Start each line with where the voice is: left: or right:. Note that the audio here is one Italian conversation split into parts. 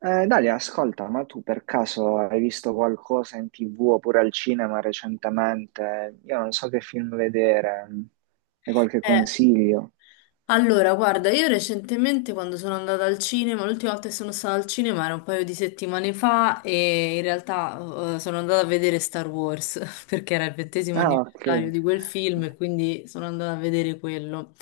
right: Dalia, ascolta, ma tu per caso hai visto qualcosa in TV oppure al cinema recentemente? Io non so che film vedere, hai qualche
left: Eh,
right: consiglio?
left: allora, guarda, io recentemente quando sono andata al cinema, l'ultima volta che sono stata al cinema era un paio di settimane fa e in realtà sono andata a vedere Star Wars perché era il ventesimo
right: Ah, ok.
left: anniversario di quel film e quindi sono andata a vedere quello.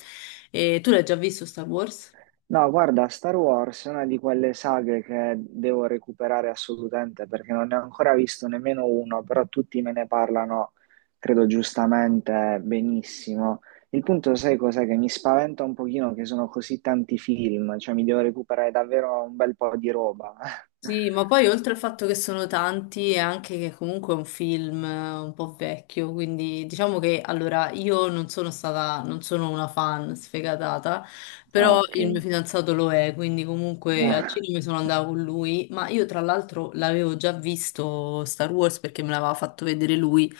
left: E tu l'hai già visto Star Wars?
right: No, guarda, Star Wars è una di quelle saghe che devo recuperare assolutamente perché non ne ho ancora visto nemmeno uno, però tutti me ne parlano, credo giustamente, benissimo. Il punto, sai cos'è? Che mi spaventa un pochino che sono così tanti film, cioè mi devo recuperare davvero un bel po' di roba.
left: Sì, ma poi oltre al fatto che sono tanti, è anche che comunque è un film un po' vecchio, quindi diciamo che allora io non sono una fan sfegatata,
right: Ah,
left: però
right: ok.
left: il mio fidanzato lo è, quindi comunque al
right: Ah,
left: cinema sono andata con lui, ma io tra l'altro l'avevo già visto Star Wars perché me l'aveva fatto vedere lui,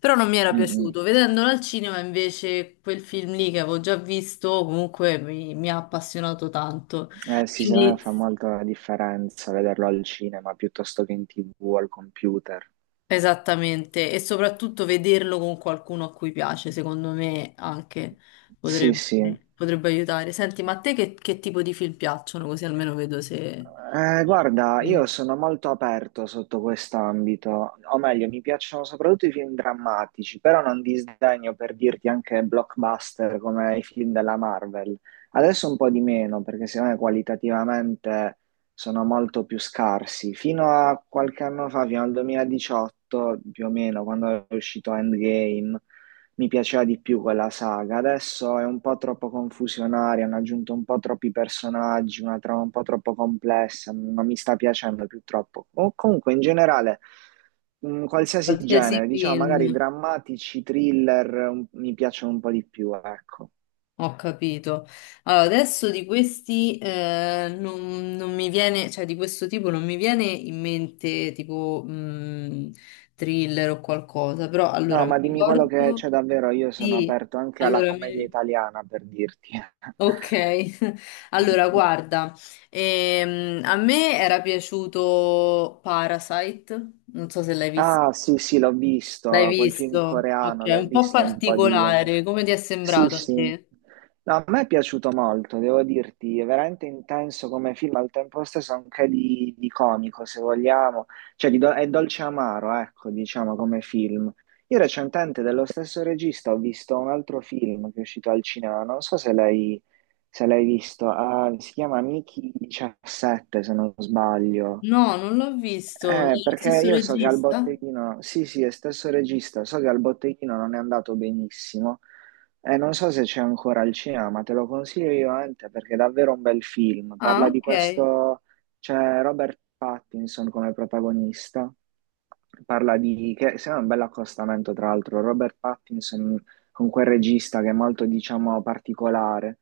left: però non mi era
right: mm, mm.
left: piaciuto. Vedendolo al cinema invece quel film lì che avevo già visto comunque mi ha appassionato tanto.
right: Sì, secondo me
left: Quindi.
right: fa molto la differenza vederlo al cinema piuttosto che in TV o al computer.
left: Esattamente, e soprattutto vederlo con qualcuno a cui piace, secondo me anche
right: Sì,
left: potrebbe,
right: sì.
left: potrebbe aiutare. Senti, ma a te che tipo di film piacciono? Così almeno vedo
right: Guarda,
left: se-
right: io sono molto aperto sotto quest'ambito, o meglio, mi piacciono soprattutto i film drammatici, però non disdegno per dirti anche blockbuster come i film della Marvel. Adesso un po' di meno, perché secondo me qualitativamente sono molto più scarsi. Fino a qualche anno fa, fino al 2018 più o meno, quando è uscito Endgame, mi piaceva di più quella saga. Adesso è un po' troppo confusionaria, hanno aggiunto un po' troppi personaggi, una trama un po' troppo complessa, non mi sta piacendo più troppo. O comunque, in generale, qualsiasi
left: Qualsiasi
right: genere, diciamo magari
left: film.
right: drammatici, thriller, mi piacciono un po' di più, ecco.
left: Ho capito. Allora, adesso di questi non mi viene, cioè di questo tipo non mi viene in mente tipo thriller o qualcosa, però allora
right: No,
left: mi
right: ma dimmi quello che
left: ricordo...
right: c'è davvero, io sono
left: Sì,
right: aperto anche alla
left: allora
right: commedia
left: mi,
right: italiana, per dirti.
left: Ok, allora guarda, a me era piaciuto Parasite, non so se l'hai visto.
right: Ah, sì, sì, l'ho visto,
left: L'hai
right: quel film
left: visto? Ok,
right: coreano, l'ho
left: un po'
right: visto un po' di anni
left: particolare,
right: fa.
left: come ti è
right: Sì,
left: sembrato a
right: sì.
left: te?
right: No, a me è piaciuto molto, devo dirti, è veramente intenso come film, al tempo stesso anche di comico, se vogliamo. Cioè, è dolce amaro, ecco, diciamo, come film. Io recentemente, dello stesso regista, ho visto un altro film che è uscito al cinema, non so se l'hai visto, si chiama Mickey 17, se non sbaglio.
left: No, non l'ho visto, è lo
right: Perché
left: stesso
right: io so che al
left: regista?
right: botteghino, sì, sì, è stesso regista, so che al botteghino non è andato benissimo. Non so se c'è ancora al cinema, ma te lo consiglio io, Ante, perché è davvero un bel film.
left: Ah,
right: Parla di
left: ok.
right: questo, c'è Robert Pattinson come protagonista. Parla di, che sembra un bel accostamento, tra l'altro, Robert Pattinson con quel regista che è molto, diciamo, particolare.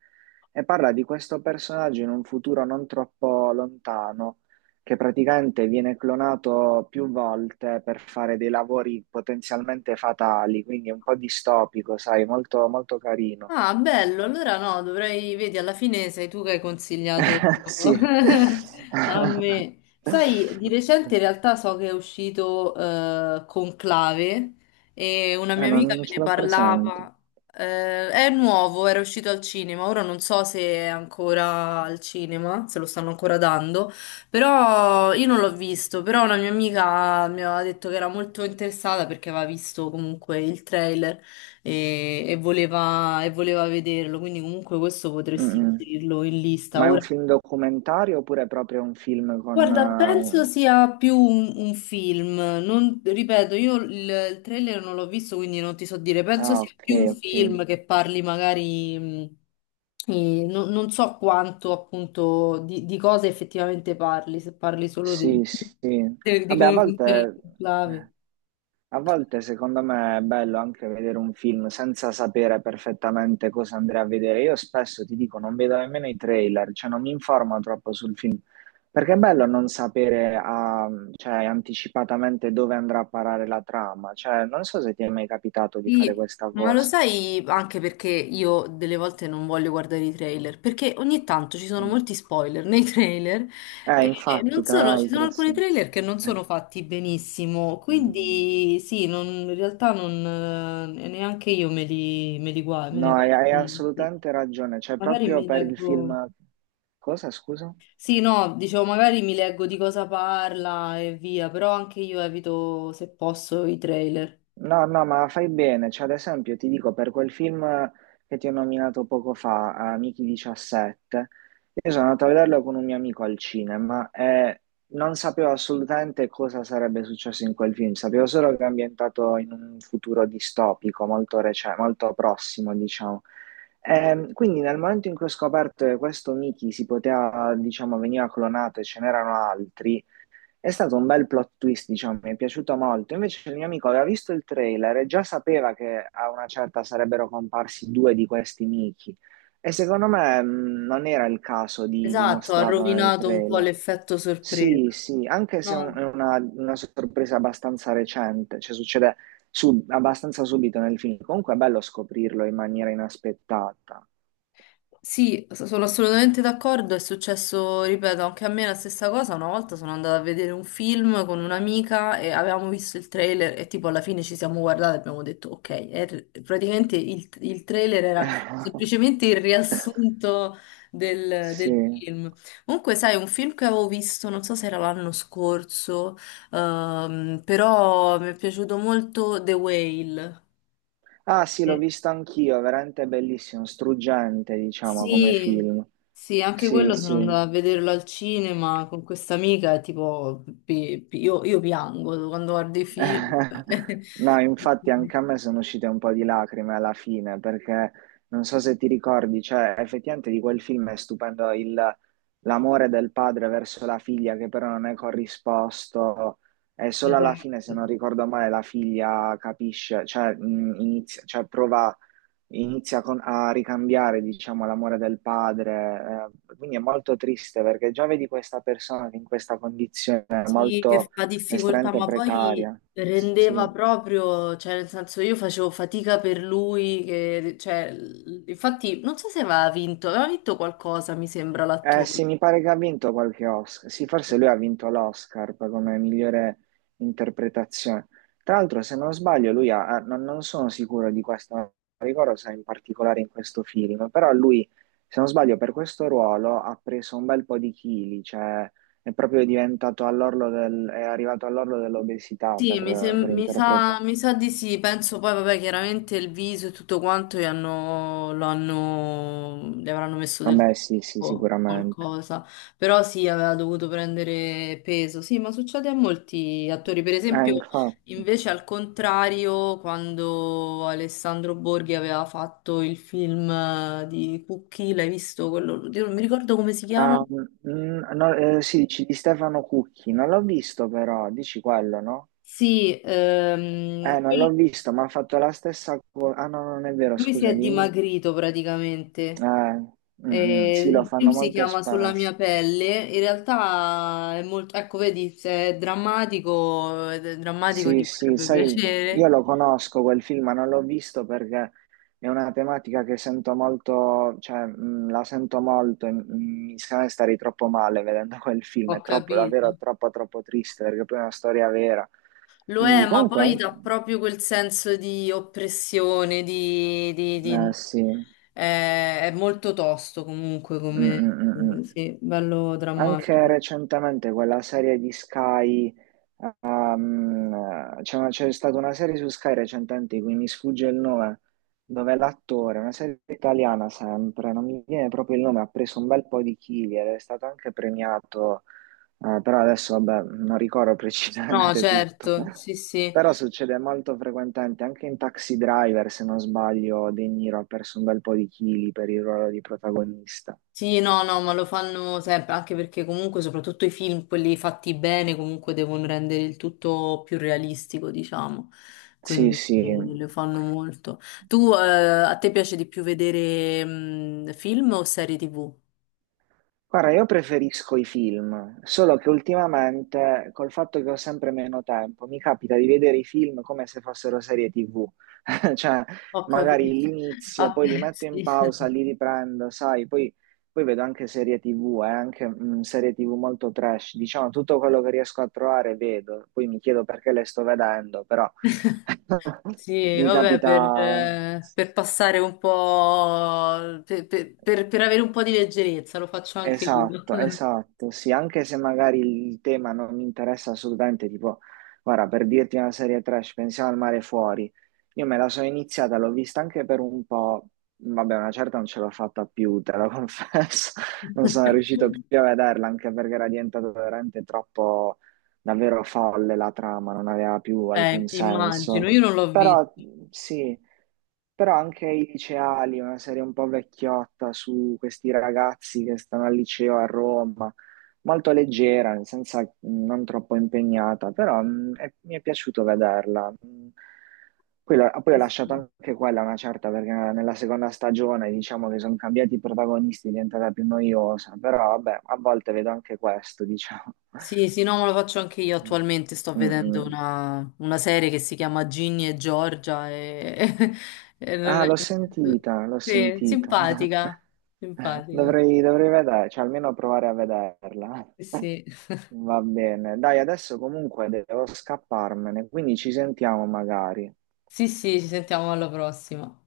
right: E parla di questo personaggio in un futuro non troppo lontano che praticamente viene clonato più volte per fare dei lavori potenzialmente fatali, quindi è un po' distopico, sai, molto, molto carino.
left: Ah, bello, allora no, dovrei, vedi, alla fine sei tu che hai consigliato
right: Sì.
left: a me. Sai, di recente in realtà so che è uscito Conclave e una
right: Ma
left: mia amica
right: non
left: me
right: ce
left: ne
right: l'ho presente.
left: parlava. È nuovo, era uscito al cinema, ora non so se è ancora al cinema, se lo stanno ancora dando, però io non l'ho visto, però una mia amica mi aveva detto che era molto interessata perché aveva visto comunque il trailer e voleva vederlo, quindi comunque questo potresti
right: Mm-mm.
left: inserirlo in lista.
right: Ma è un
left: Ora,
right: film documentario oppure è proprio un film con...
left: guarda, penso sia più un film, non, ripeto, io il trailer non l'ho visto, quindi non ti so dire, penso
right: Ah,
left: sia
right: ok,
left: più un
right: ok.
left: film che parli magari, e non, non so quanto appunto di cosa effettivamente parli, se parli solo di,
right: Sì, sì.
left: di
right: Vabbè,
left: come funziona il conclave.
right: eh, A volte secondo me è bello anche vedere un film senza sapere perfettamente cosa andrei a vedere. Io spesso ti dico, non vedo nemmeno i trailer, cioè non mi informo troppo sul film, perché è bello non sapere cioè, anticipatamente dove andrà a parare la trama. Cioè, non so se ti è mai capitato di fare
left: Sì,
right: questa
left: ma lo
right: cosa.
left: sai anche perché io delle volte non voglio guardare i trailer, perché ogni tanto ci sono
right: Mm.
left: molti spoiler nei trailer e
right: Infatti,
left: non
right: tra
left: sono, ci sono
right: l'altro, sì.
left: alcuni trailer che non
right: Eh,
left: sono fatti benissimo,
right: mm.
left: quindi sì, in realtà non, neanche io me li guardo, me
right: No,
left: ne
right: hai,
left: guardo.
right: hai assolutamente ragione, cioè
left: Magari
right: proprio
left: mi
right: per il
left: leggo...
right: film... Cosa, scusa?
left: Sì, no, dicevo, magari mi leggo di cosa parla e via, però anche io evito, se posso, i trailer.
right: No, no, ma fai bene. Cioè, ad esempio, ti dico, per quel film che ti ho nominato poco fa, Amici 17, io sono andato a vederlo con un mio amico al cinema e non sapevo assolutamente cosa sarebbe successo in quel film. Sapevo solo che è ambientato in un futuro distopico, molto prossimo, diciamo. Quindi nel momento in cui ho scoperto che questo Mickey si poteva, diciamo, veniva clonato e ce n'erano altri, è stato un bel plot twist, diciamo, mi è piaciuto molto. Invece il mio amico aveva visto il trailer e già sapeva che a una certa sarebbero comparsi due di questi Mickey. E secondo me non era il caso di
left: Esatto, ha
right: mostrarlo nel
left: rovinato un po'
right: trailer.
left: l'effetto sorpresa.
right: Sì, sì, anche se è un-
left: No,
right: è una, una sorpresa abbastanza recente, cioè succede abbastanza subito nel film. Comunque è bello scoprirlo in maniera inaspettata.
left: sì, sono assolutamente d'accordo. È successo, ripeto, anche a me la stessa cosa. Una volta sono andata a vedere un film con un'amica e avevamo visto il trailer e tipo alla fine ci siamo guardate e abbiamo detto ok. E praticamente il trailer era semplicemente il riassunto del
right: Sì.
left: film. Comunque, sai, un film che avevo visto, non so se era l'anno scorso, però mi è piaciuto molto The Whale.
right: Ah sì, l'ho visto anch'io, è veramente bellissimo, struggente, diciamo, come
left: Sì,
right: film.
left: sì, anche
right: Sì,
left: quello sono
right: sì.
left: andata a vederlo al cinema con questa amica e tipo, io piango quando guardo i film.
right: No, infatti anche a me sono uscite un po' di lacrime alla fine, perché non so se ti ricordi, cioè effettivamente di quel film è stupendo l'amore del padre verso la figlia che però non è corrisposto e solo alla fine, se
left: Esatto.
right: non ricordo male, la figlia capisce, cioè, inizia, cioè prova inizia a ricambiare, diciamo, l'amore del padre. Quindi è molto triste perché già vedi questa persona che in questa condizione è
left: Sì, che
right: molto
left: fa difficoltà,
right: estremamente
left: ma poi
right: precaria. Sì.
left: rendeva proprio, cioè nel senso io facevo fatica per lui, che, cioè, infatti non so se aveva vinto, aveva vinto qualcosa, mi sembra,
right: Eh sì,
left: l'attore.
right: mi pare che ha vinto qualche Oscar. Sì, forse lui ha vinto l'Oscar come migliore interpretazione. Tra l'altro, se non sbaglio, lui ha, ha- non, non sono sicuro di questo, non ricordo se in particolare in questo film, però lui, se non sbaglio, per questo ruolo ha preso un bel po' di chili, cioè è proprio diventato all'orlo del, è arrivato all'orlo dell'obesità
left: Sì, mi,
right: per
left: sem- mi sa,
right: interpretare.
left: mi sa di sì, penso poi, vabbè, chiaramente il viso e tutto quanto gli hanno, lo hanno, gli avranno messo del
right: Vabbè, sì, sì,
left: tubo o
right: sicuramente.
left: qualcosa, però sì, aveva dovuto prendere peso, sì, ma succede a molti attori, per esempio,
right: Infatti.
left: invece al contrario, quando Alessandro Borghi aveva fatto il film di Cucchi, l'hai visto quello, oddio, non mi ricordo come si chiama?
right: Ah, no, sì, dici di Stefano Cucchi, non l'ho visto però, dici quello, no?
left: Sì,
right: Non l'ho visto, ma ha fatto la stessa cosa. Ah, no, non è vero,
left: lui si
right: scusa,
left: è
right: dimmi.
left: dimagrito
right: Eh,
left: praticamente.
right: mm, mm,
left: Eh,
right: sì, lo
left: il
right: fanno
left: film si
right: molto
left: chiama Sulla
right: spesso.
left: mia pelle. In realtà è molto, ecco, vedi, se è drammatico, ed è drammatico
right: Sì,
left: ti
right: sì,
left: potrebbe
right: sai, io
left: piacere.
right: lo conosco quel film, ma non l'ho visto perché è una tematica che sento molto, cioè, la sento molto e mi sembra stare troppo male vedendo quel
left: Ho
right: film, è troppo,
left: capito.
right: davvero troppo, troppo triste perché poi è una storia vera.
left: Lo
right: Quindi
left: è, ma
right: comunque...
left: poi dà proprio quel senso di oppressione, di, di-
right: Eh
left: di-
right: sì, Mm,
left: eh, è molto tosto comunque
right: mm,
left: come,
right: mm, mm.
left: sì, bello
right: Anche
left: drammatico.
right: recentemente quella serie di Sky, c'è stata una serie su Sky recentemente, di cui mi sfugge il nome, dove l'attore, una serie italiana sempre, non mi viene proprio il nome, ha preso un bel po' di chili ed è stato anche premiato, però adesso vabbè, non ricordo
left: No,
right: precisamente tutto.
left: certo, sì, sì.
right: Però succede molto frequentemente, anche in Taxi Driver, se non sbaglio, De Niro ha perso un bel po' di chili per il ruolo di protagonista.
left: Sì, no, no, ma lo fanno sempre, anche perché comunque soprattutto i film, quelli fatti bene, comunque devono rendere il tutto più realistico, diciamo.
right: Sì,
left: Quindi
right: sì.
left: lo fanno molto. Tu, a te piace di più vedere film o serie TV?
right: Guarda, io preferisco i film, solo che ultimamente, col fatto che ho sempre meno tempo, mi capita di vedere i film come se fossero serie TV. Cioè,
left: Ho
right: magari
left: capito.
right: l'inizio,
left: Ah,
right: poi li metto in
left: sì.
right: pausa, li riprendo, sai, poi vedo anche serie TV, anche serie TV molto trash. Diciamo, tutto quello che riesco a trovare vedo, poi mi chiedo perché le sto vedendo, però
left: Sì,
right: mi
left: vabbè,
right: capita
left: per passare un po', per avere un po' di leggerezza, lo faccio anche io.
right: Esatto, esatto, sì, anche se magari il tema non mi interessa assolutamente, tipo, guarda, per dirti una serie trash, pensiamo al mare fuori, io me la sono iniziata, l'ho vista anche per un po', vabbè, una certa non ce l'ho fatta più, te lo confesso, non sono riuscito più a vederla, anche perché era diventata veramente troppo, davvero folle la trama, non aveva più alcun senso,
left: Immagino, io non l'ho visto.
right: però sì. Però anche i liceali, una serie un po' vecchiotta su questi ragazzi che stanno al liceo a Roma, molto leggera, nel senso non troppo impegnata, però mi è piaciuto vederla. Poi ho
left: Sì,
right: lasciato
left: sì,
right: anche quella una certa perché nella seconda stagione diciamo che sono cambiati i protagonisti, è diventata più noiosa, però vabbè, a volte vedo anche questo, diciamo.
left: sì, sì, no, ma lo faccio anche io
right: Mm.
left: attualmente. Sto
right: Mm,
left: vedendo
right: mm.
left: una serie che si chiama Ginny e Giorgia. E non
right: Ah,
left: è-
right: l'ho sentita, l'ho
left: Sì,
right: sentita.
left: simpatica, simpatica.
right: Dovrei vedere, cioè almeno provare a vederla.
left: Sì, sì,
right: Va bene. Dai, adesso comunque devo scapparmene, quindi ci sentiamo magari.
left: sì, sì, ci sentiamo alla prossima.